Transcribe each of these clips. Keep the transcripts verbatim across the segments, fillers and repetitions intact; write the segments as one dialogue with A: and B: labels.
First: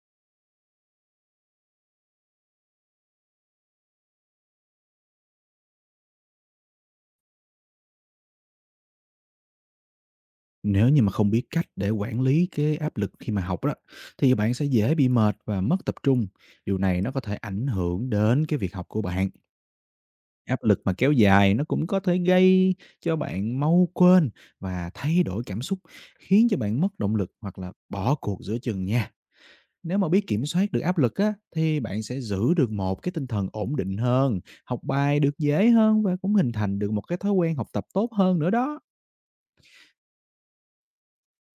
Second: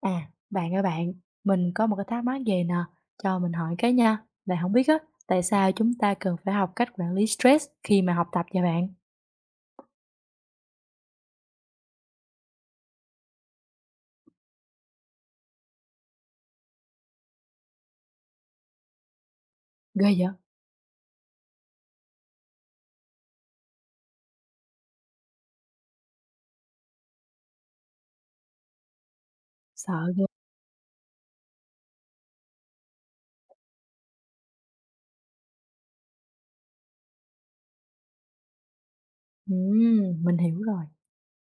A: À, bạn ơi bạn, mình có một cái thắc mắc về nè, cho mình hỏi cái nha. Bạn không biết á, tại sao chúng ta cần phải học cách quản lý stress khi mà học tập vậy bạn?
B: Nếu như mà không biết cách để quản lý cái áp lực khi mà học đó, thì bạn sẽ dễ bị mệt và mất tập trung. Điều này nó có thể ảnh hưởng đến cái việc học của bạn.
A: Ghê vậy?
B: Áp lực mà kéo dài nó cũng có thể gây cho bạn mau quên và thay đổi cảm xúc, khiến cho bạn mất động lực hoặc là bỏ cuộc giữa chừng nha. Nếu
A: Sợ
B: mà
A: ghê.
B: biết kiểm soát được áp lực á, thì bạn sẽ giữ được một cái tinh thần ổn định hơn, học bài được dễ hơn và cũng hình thành được một cái thói quen học tập tốt hơn nữa đó.
A: Ừm, mình hiểu rồi.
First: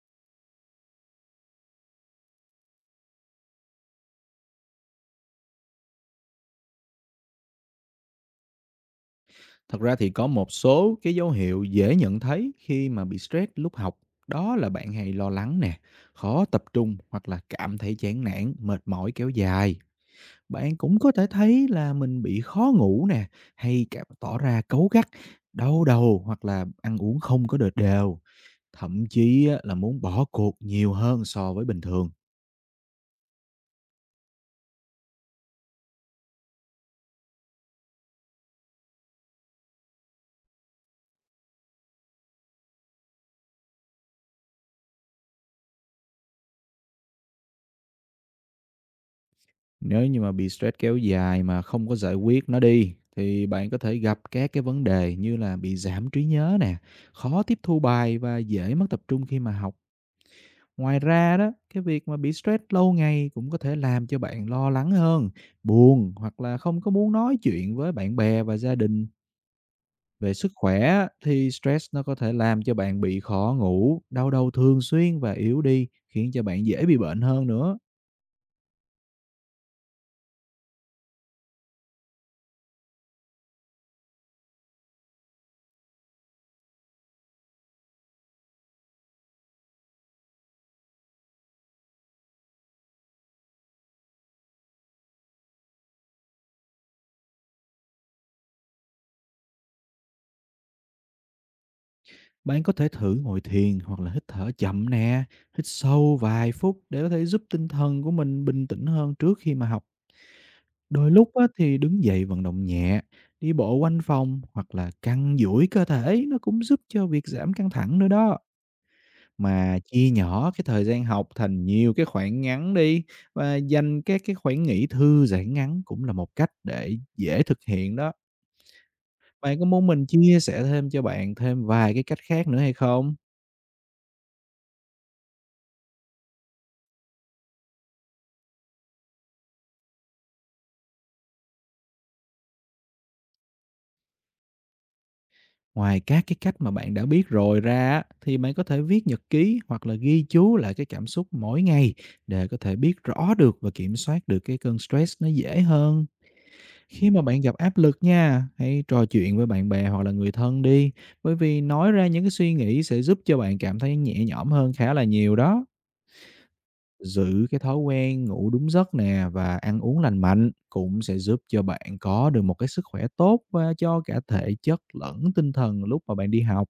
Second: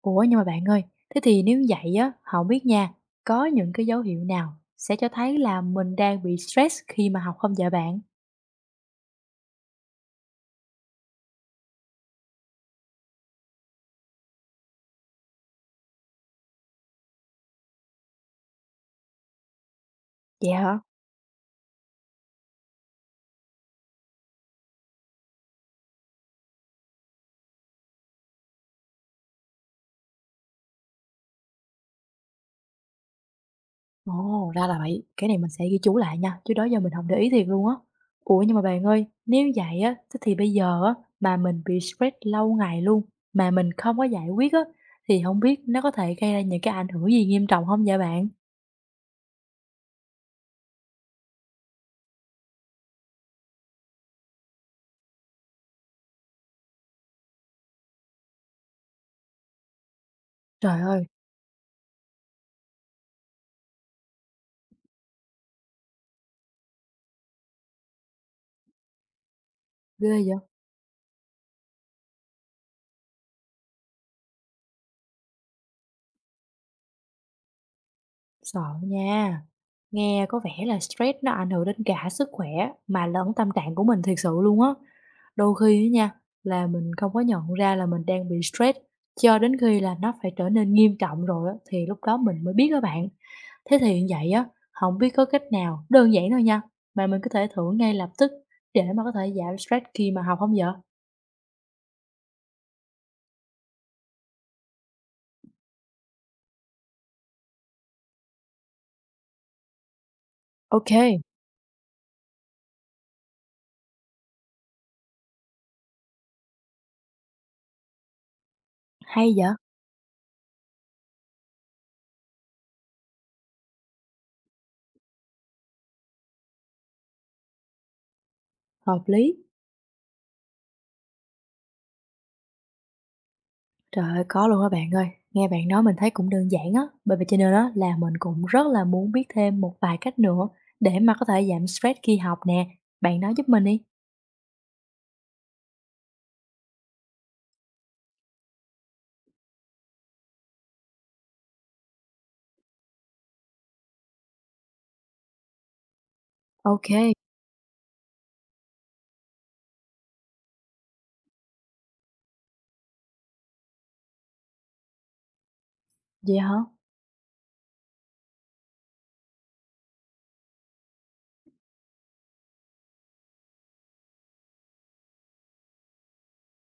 A: Ủa nhưng mà bạn ơi, thế thì nếu vậy á, không biết nha, có những cái dấu hiệu nào sẽ cho thấy là mình đang bị stress khi mà học không vậy bạn?
B: Thật ra thì có một số cái dấu hiệu dễ nhận thấy khi mà bị stress lúc học, đó là bạn hay lo lắng nè, khó tập trung hoặc là cảm thấy chán nản, mệt mỏi kéo dài.
A: Dạ
B: Bạn
A: hả?
B: cũng có thể thấy là mình bị khó ngủ nè, hay cảm tỏ ra cáu gắt, đau đầu hoặc là ăn uống không có đợt đều, thậm chí á, là muốn bỏ cuộc nhiều hơn so với bình thường.
A: Ồ, ra là vậy. Cái này mình sẽ ghi chú lại nha, chứ đó giờ mình không để ý thiệt luôn á. Ủa, nhưng mà bạn ơi, nếu vậy á, thế thì bây giờ á, mà mình bị stress lâu ngày luôn, mà mình không có giải quyết á, thì không biết nó có thể gây ra những cái ảnh hưởng gì nghiêm trọng không vậy bạn?
B: Nếu như mà bị stress kéo dài mà không có giải quyết nó đi thì bạn có thể gặp các cái vấn đề như là bị giảm trí nhớ nè, khó tiếp thu bài và dễ mất tập trung khi mà học.
A: Trời
B: Ngoài
A: ơi,
B: ra đó, cái việc mà bị stress lâu ngày cũng có thể làm cho bạn lo lắng hơn, buồn hoặc là không có muốn nói chuyện với bạn bè và gia đình.
A: ghê
B: Về
A: vậy!
B: sức khỏe á, thì stress nó có thể làm cho bạn bị khó ngủ, đau đầu thường xuyên và yếu đi, khiến cho bạn dễ bị bệnh hơn nữa.
A: Sợ nha. Nghe có vẻ là stress nó ảnh hưởng đến cả sức khỏe mà lẫn tâm trạng của mình thiệt sự luôn á. Đôi khi á nha, là mình không có nhận ra là mình đang bị stress cho đến khi là nó phải trở nên nghiêm trọng rồi á, thì lúc đó mình mới biết các bạn. Thế thì như vậy á, không biết có cách nào đơn giản thôi nha, mà mình có thể thử ngay lập tức để mà có thể giảm stress khi mà học không vậy?
B: Bạn có thể thử ngồi thiền hoặc là hít thở chậm nè, hít sâu vài phút để có thể giúp tinh thần của mình bình tĩnh hơn trước khi mà học. Đôi
A: OK.
B: lúc á, thì đứng dậy vận động nhẹ, đi bộ quanh phòng hoặc là căng duỗi cơ thể nó cũng giúp cho việc giảm căng thẳng nữa đó.
A: Hay vậy?
B: Mà chia nhỏ cái thời gian học thành nhiều cái khoảng ngắn đi và dành các cái khoảng nghỉ thư giãn ngắn cũng là một cách để dễ thực hiện đó.
A: Hợp lý.
B: Bạn có muốn mình chia sẻ thêm cho bạn thêm vài cái cách khác nữa hay không?
A: Trời ơi, có luôn á bạn ơi. Nghe bạn nói mình thấy cũng đơn giản á, bởi vậy cho nên á là mình cũng rất là muốn biết thêm một vài cách nữa để mà có thể giảm stress khi học nè. Bạn nói giúp mình đi.
B: Ngoài các cái cách mà bạn đã biết rồi ra á, thì bạn có thể viết nhật ký hoặc là ghi chú lại cái cảm xúc mỗi ngày để có thể biết rõ được và kiểm soát được cái cơn stress nó dễ hơn. Khi
A: OK,
B: mà bạn gặp áp lực nha, hãy trò chuyện với bạn bè hoặc là người thân đi, bởi vì nói ra những cái suy nghĩ sẽ giúp cho bạn cảm thấy nhẹ nhõm hơn khá là nhiều đó.
A: vậy hả?
B: Giữ cái thói quen ngủ đúng giấc nè và ăn uống lành mạnh cũng sẽ giúp cho bạn có được một cái sức khỏe tốt và cho cả thể chất lẫn tinh thần lúc mà bạn đi học.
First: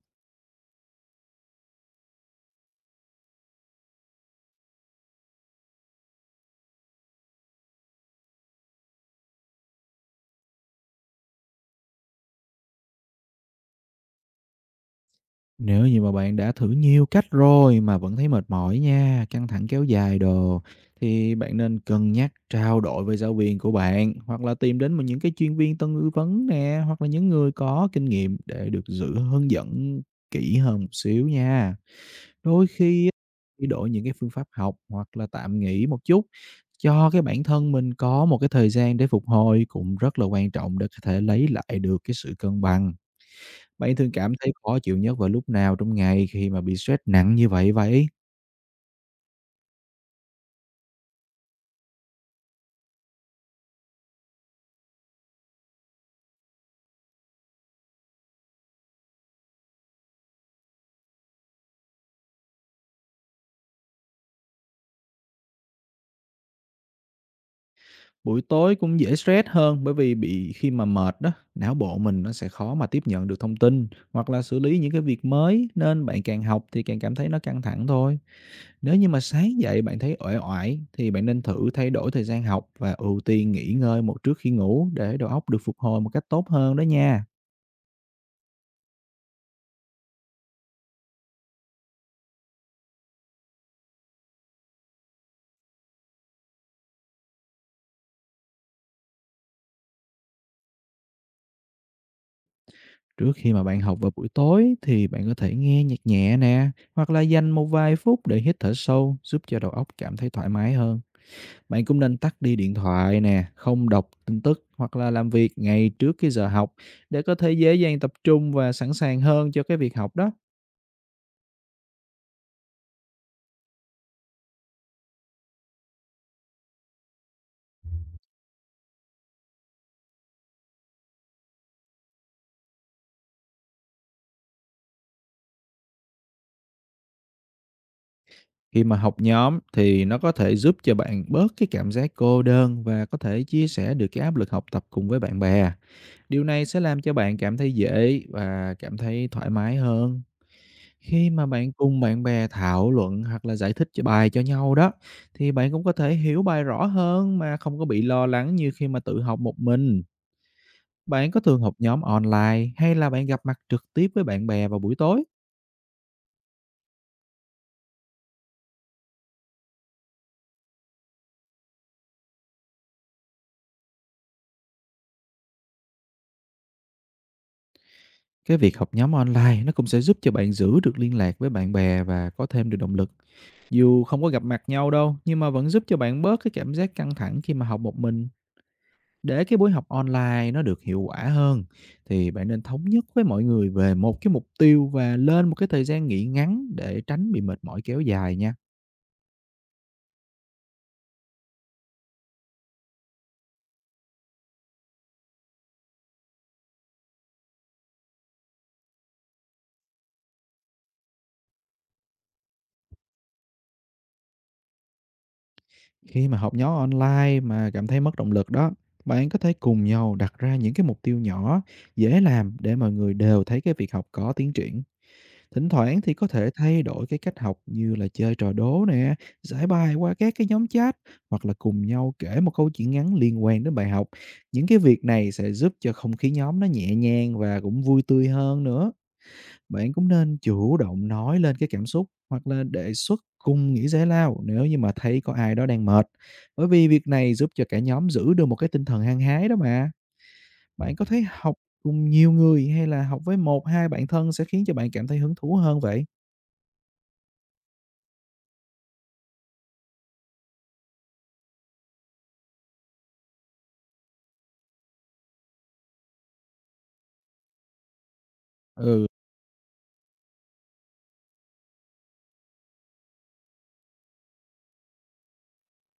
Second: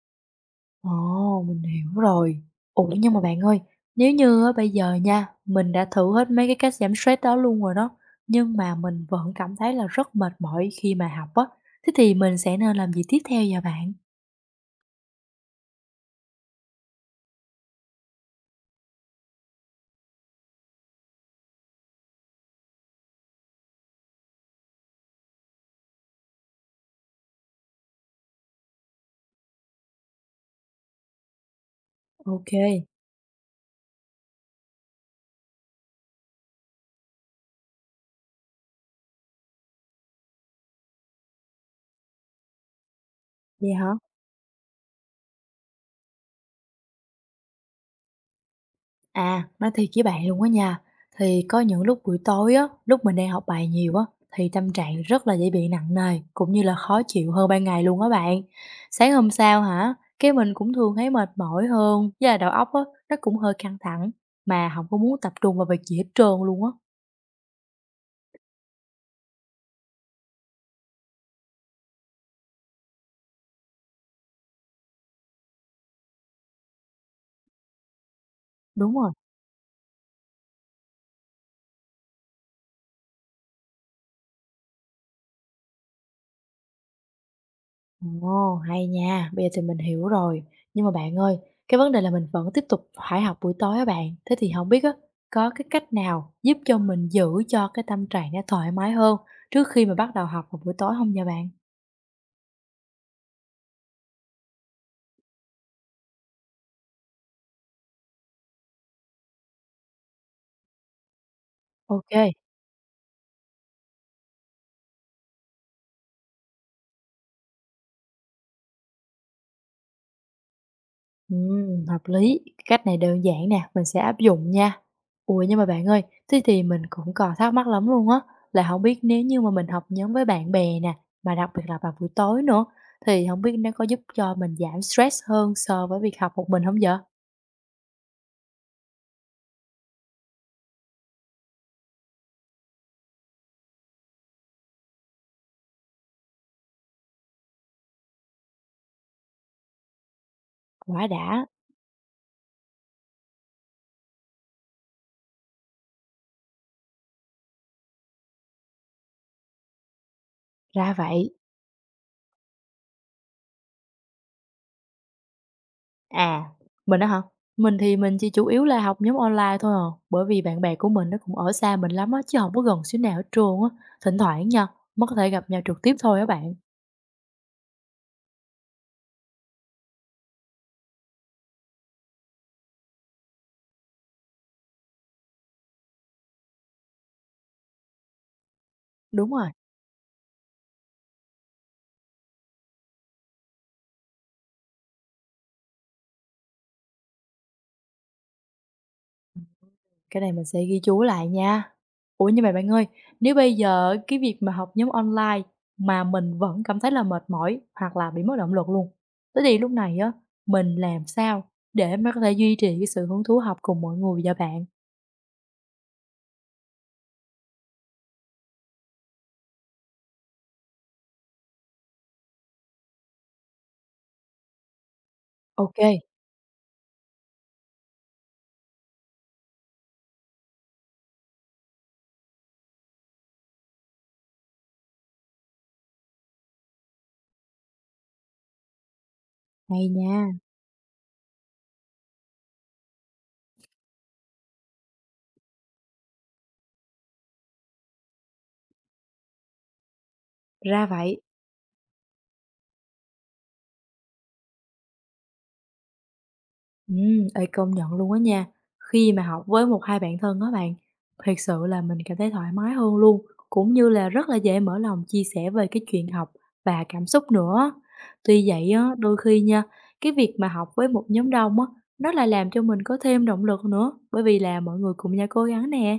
A: Ồ, mình hiểu rồi. Ủa nhưng mà bạn ơi, nếu như á bây giờ nha, mình đã thử hết mấy cái cách giảm stress đó luôn rồi đó, nhưng mà mình vẫn cảm thấy là rất mệt mỏi khi mà học á, thế thì mình sẽ nên làm gì tiếp theo vậy bạn?
B: Nếu như mà bạn đã thử nhiều cách rồi mà vẫn thấy mệt mỏi nha, căng thẳng kéo dài đồ, thì bạn nên cân nhắc trao đổi với giáo viên của bạn hoặc là tìm đến một những cái chuyên viên tư vấn nè hoặc là những người có kinh nghiệm để được sự hướng dẫn kỹ hơn một xíu nha.
A: OK,
B: Đôi khi á, thì đổi những cái phương pháp học hoặc là tạm nghỉ một chút cho cái bản thân mình có một cái thời gian để phục hồi cũng rất là quan trọng để có thể lấy lại được cái sự cân bằng.
A: vậy hả?
B: Bạn thường cảm thấy khó chịu nhất vào lúc nào trong ngày khi mà bị stress nặng như vậy vậy?
A: À, nói thiệt với bạn luôn á nha, thì có những lúc buổi tối á, lúc mình đang học bài nhiều á, thì tâm trạng rất là dễ bị nặng nề, cũng như là khó chịu hơn ban ngày luôn á bạn. Sáng hôm sau hả, cái mình cũng thường thấy mệt mỏi hơn, với là đầu óc á, nó cũng hơi căng thẳng, mà không có muốn tập trung vào việc gì hết trơn luôn á.
B: Buổi tối cũng dễ stress hơn bởi vì bị khi mà mệt đó, não bộ mình nó sẽ khó mà tiếp nhận được thông tin hoặc là xử lý những cái việc mới nên bạn càng học thì càng cảm thấy nó căng thẳng thôi.
A: Đúng
B: Nếu như
A: rồi.
B: mà sáng dậy bạn thấy uể oải thì bạn nên thử thay đổi thời gian học và ưu tiên nghỉ ngơi một trước khi ngủ để đầu óc được phục hồi một cách tốt hơn đó nha.
A: Ồ, hay nha, bây giờ thì mình hiểu rồi. Nhưng mà bạn ơi, cái vấn đề là mình vẫn tiếp tục phải học buổi tối á bạn. Thế thì không biết á, có cái cách nào giúp cho mình giữ cho cái tâm trạng nó thoải mái hơn trước khi mà bắt đầu học vào buổi tối không nha bạn?
B: Trước khi mà bạn học vào buổi tối thì bạn có thể nghe nhạc nhẹ nè, hoặc là dành một vài phút để hít thở sâu giúp cho đầu óc cảm thấy thoải mái hơn. Bạn cũng nên
A: Ok.
B: tắt đi điện thoại nè, không đọc tin tức hoặc là làm việc ngay trước cái giờ học để có thể dễ dàng tập trung và sẵn sàng hơn cho cái việc học đó.
A: Ừm, hợp lý, cái cách này đơn giản nè, mình sẽ áp dụng nha. Ui nhưng mà bạn ơi, thế thì mình cũng còn thắc mắc lắm luôn á, là không biết nếu như mà mình học nhóm với bạn bè nè, mà đặc biệt là vào buổi tối nữa, thì không biết nó có giúp cho mình giảm stress hơn so với việc học một mình không vậy?
B: Khi mà học nhóm thì nó có thể giúp cho bạn bớt cái cảm giác cô đơn và có thể chia sẻ được cái áp lực học tập cùng với bạn bè. Điều này sẽ làm cho bạn cảm thấy dễ và cảm thấy thoải mái hơn.
A: Quá
B: Khi
A: đã,
B: mà bạn cùng bạn bè thảo luận hoặc là giải thích cho bài cho nhau đó, thì bạn cũng có thể hiểu bài rõ hơn mà không có bị lo lắng như khi mà tự học một mình.
A: ra vậy.
B: Bạn có thường học nhóm online hay là bạn gặp mặt trực tiếp với bạn bè vào buổi tối?
A: À, mình đó hả? Mình thì mình chỉ chủ yếu là học nhóm online thôi à, bởi vì bạn bè của mình nó cũng ở xa mình lắm á, chứ không có gần xíu nào ở trường á, thỉnh thoảng nha, mới có thể gặp nhau trực tiếp thôi á bạn.
B: Cái việc học nhóm online nó cũng sẽ giúp cho bạn giữ được liên lạc với bạn bè và có thêm được động lực. Dù không có gặp mặt nhau đâu, nhưng mà vẫn giúp cho bạn bớt cái cảm giác căng thẳng khi mà học một mình.
A: Đúng
B: Để
A: rồi.
B: cái buổi học online nó được hiệu quả hơn thì bạn nên thống nhất với mọi người về một cái mục tiêu và lên một cái thời gian nghỉ ngắn để tránh bị mệt mỏi kéo dài nha.
A: Cái này mình sẽ ghi chú lại nha. Ủa, nhưng mà bạn ơi, nếu bây giờ cái việc mà học nhóm online mà mình vẫn cảm thấy là mệt mỏi hoặc là bị mất động lực luôn, thế thì lúc này á, mình làm sao để mà có thể duy trì cái sự hứng thú học cùng mọi người vậy bạn?
B: Khi mà học nhóm online mà cảm thấy mất động lực đó, bạn có thể cùng nhau đặt ra những cái mục tiêu nhỏ, dễ làm để mọi người đều thấy cái việc học có tiến triển. Thỉnh
A: OK kê,
B: thoảng thì có thể thay đổi cái cách học như là chơi trò đố nè, giải bài qua các cái nhóm chat hoặc là cùng nhau kể một câu chuyện ngắn liên quan đến bài học. Những cái việc này sẽ giúp cho không khí nhóm nó nhẹ nhàng và cũng vui tươi hơn nữa.
A: hay
B: Bạn cũng
A: nha,
B: nên chủ động nói lên cái cảm xúc hoặc là đề xuất cùng nghỉ giải lao nếu như mà thấy có ai đó đang mệt. Bởi vì việc này giúp cho cả nhóm giữ được một cái tinh thần hăng hái đó mà.
A: ra
B: Bạn có
A: vậy.
B: thấy học cùng nhiều người hay là học với một hai bạn thân sẽ khiến cho bạn cảm thấy hứng thú hơn vậy?
A: Ừ, ê, công nhận luôn á nha. Khi mà học với một hai bạn thân á bạn, thiệt sự là mình cảm thấy thoải mái hơn luôn, cũng như là rất là dễ mở lòng chia sẻ về cái chuyện học và cảm xúc nữa. Tuy vậy á,
B: Ừ,
A: đôi khi nha, cái việc mà học với một nhóm đông á, nó lại làm cho mình có thêm động lực nữa, bởi vì là mọi người cùng nhau cố gắng nè.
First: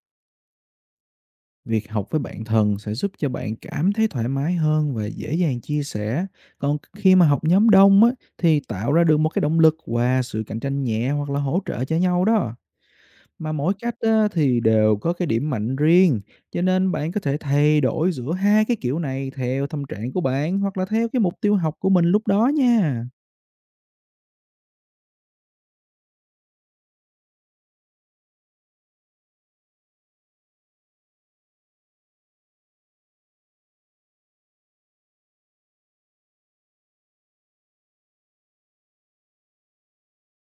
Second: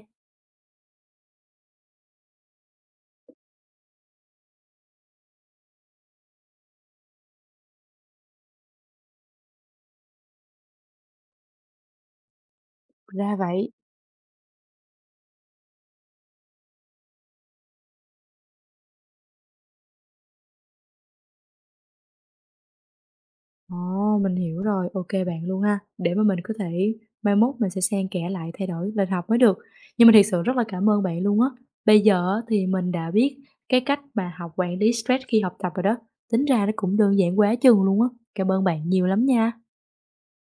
B: việc học với bạn thân sẽ giúp cho bạn cảm thấy thoải mái hơn và dễ dàng chia sẻ. Còn khi mà học nhóm đông á, thì tạo ra được một cái động lực và sự cạnh tranh nhẹ hoặc là hỗ trợ cho nhau đó.
A: Ra
B: Mà
A: vậy.
B: mỗi cách á, thì đều có cái điểm mạnh riêng, cho nên bạn có thể thay đổi giữa hai cái kiểu này theo tâm trạng của bạn hoặc là theo cái mục tiêu học của mình lúc đó nha.
A: Ồ, mình hiểu rồi, ok bạn luôn ha, để mà mình có thể mai mốt mình sẽ xen kẽ lại thay đổi lịch học mới được. Nhưng mà thiệt sự rất là cảm ơn bạn luôn á. Bây giờ á thì mình đã biết cái cách mà học quản lý stress khi học tập rồi đó, tính ra nó cũng đơn giản quá chừng luôn á. Cảm ơn bạn nhiều lắm nha.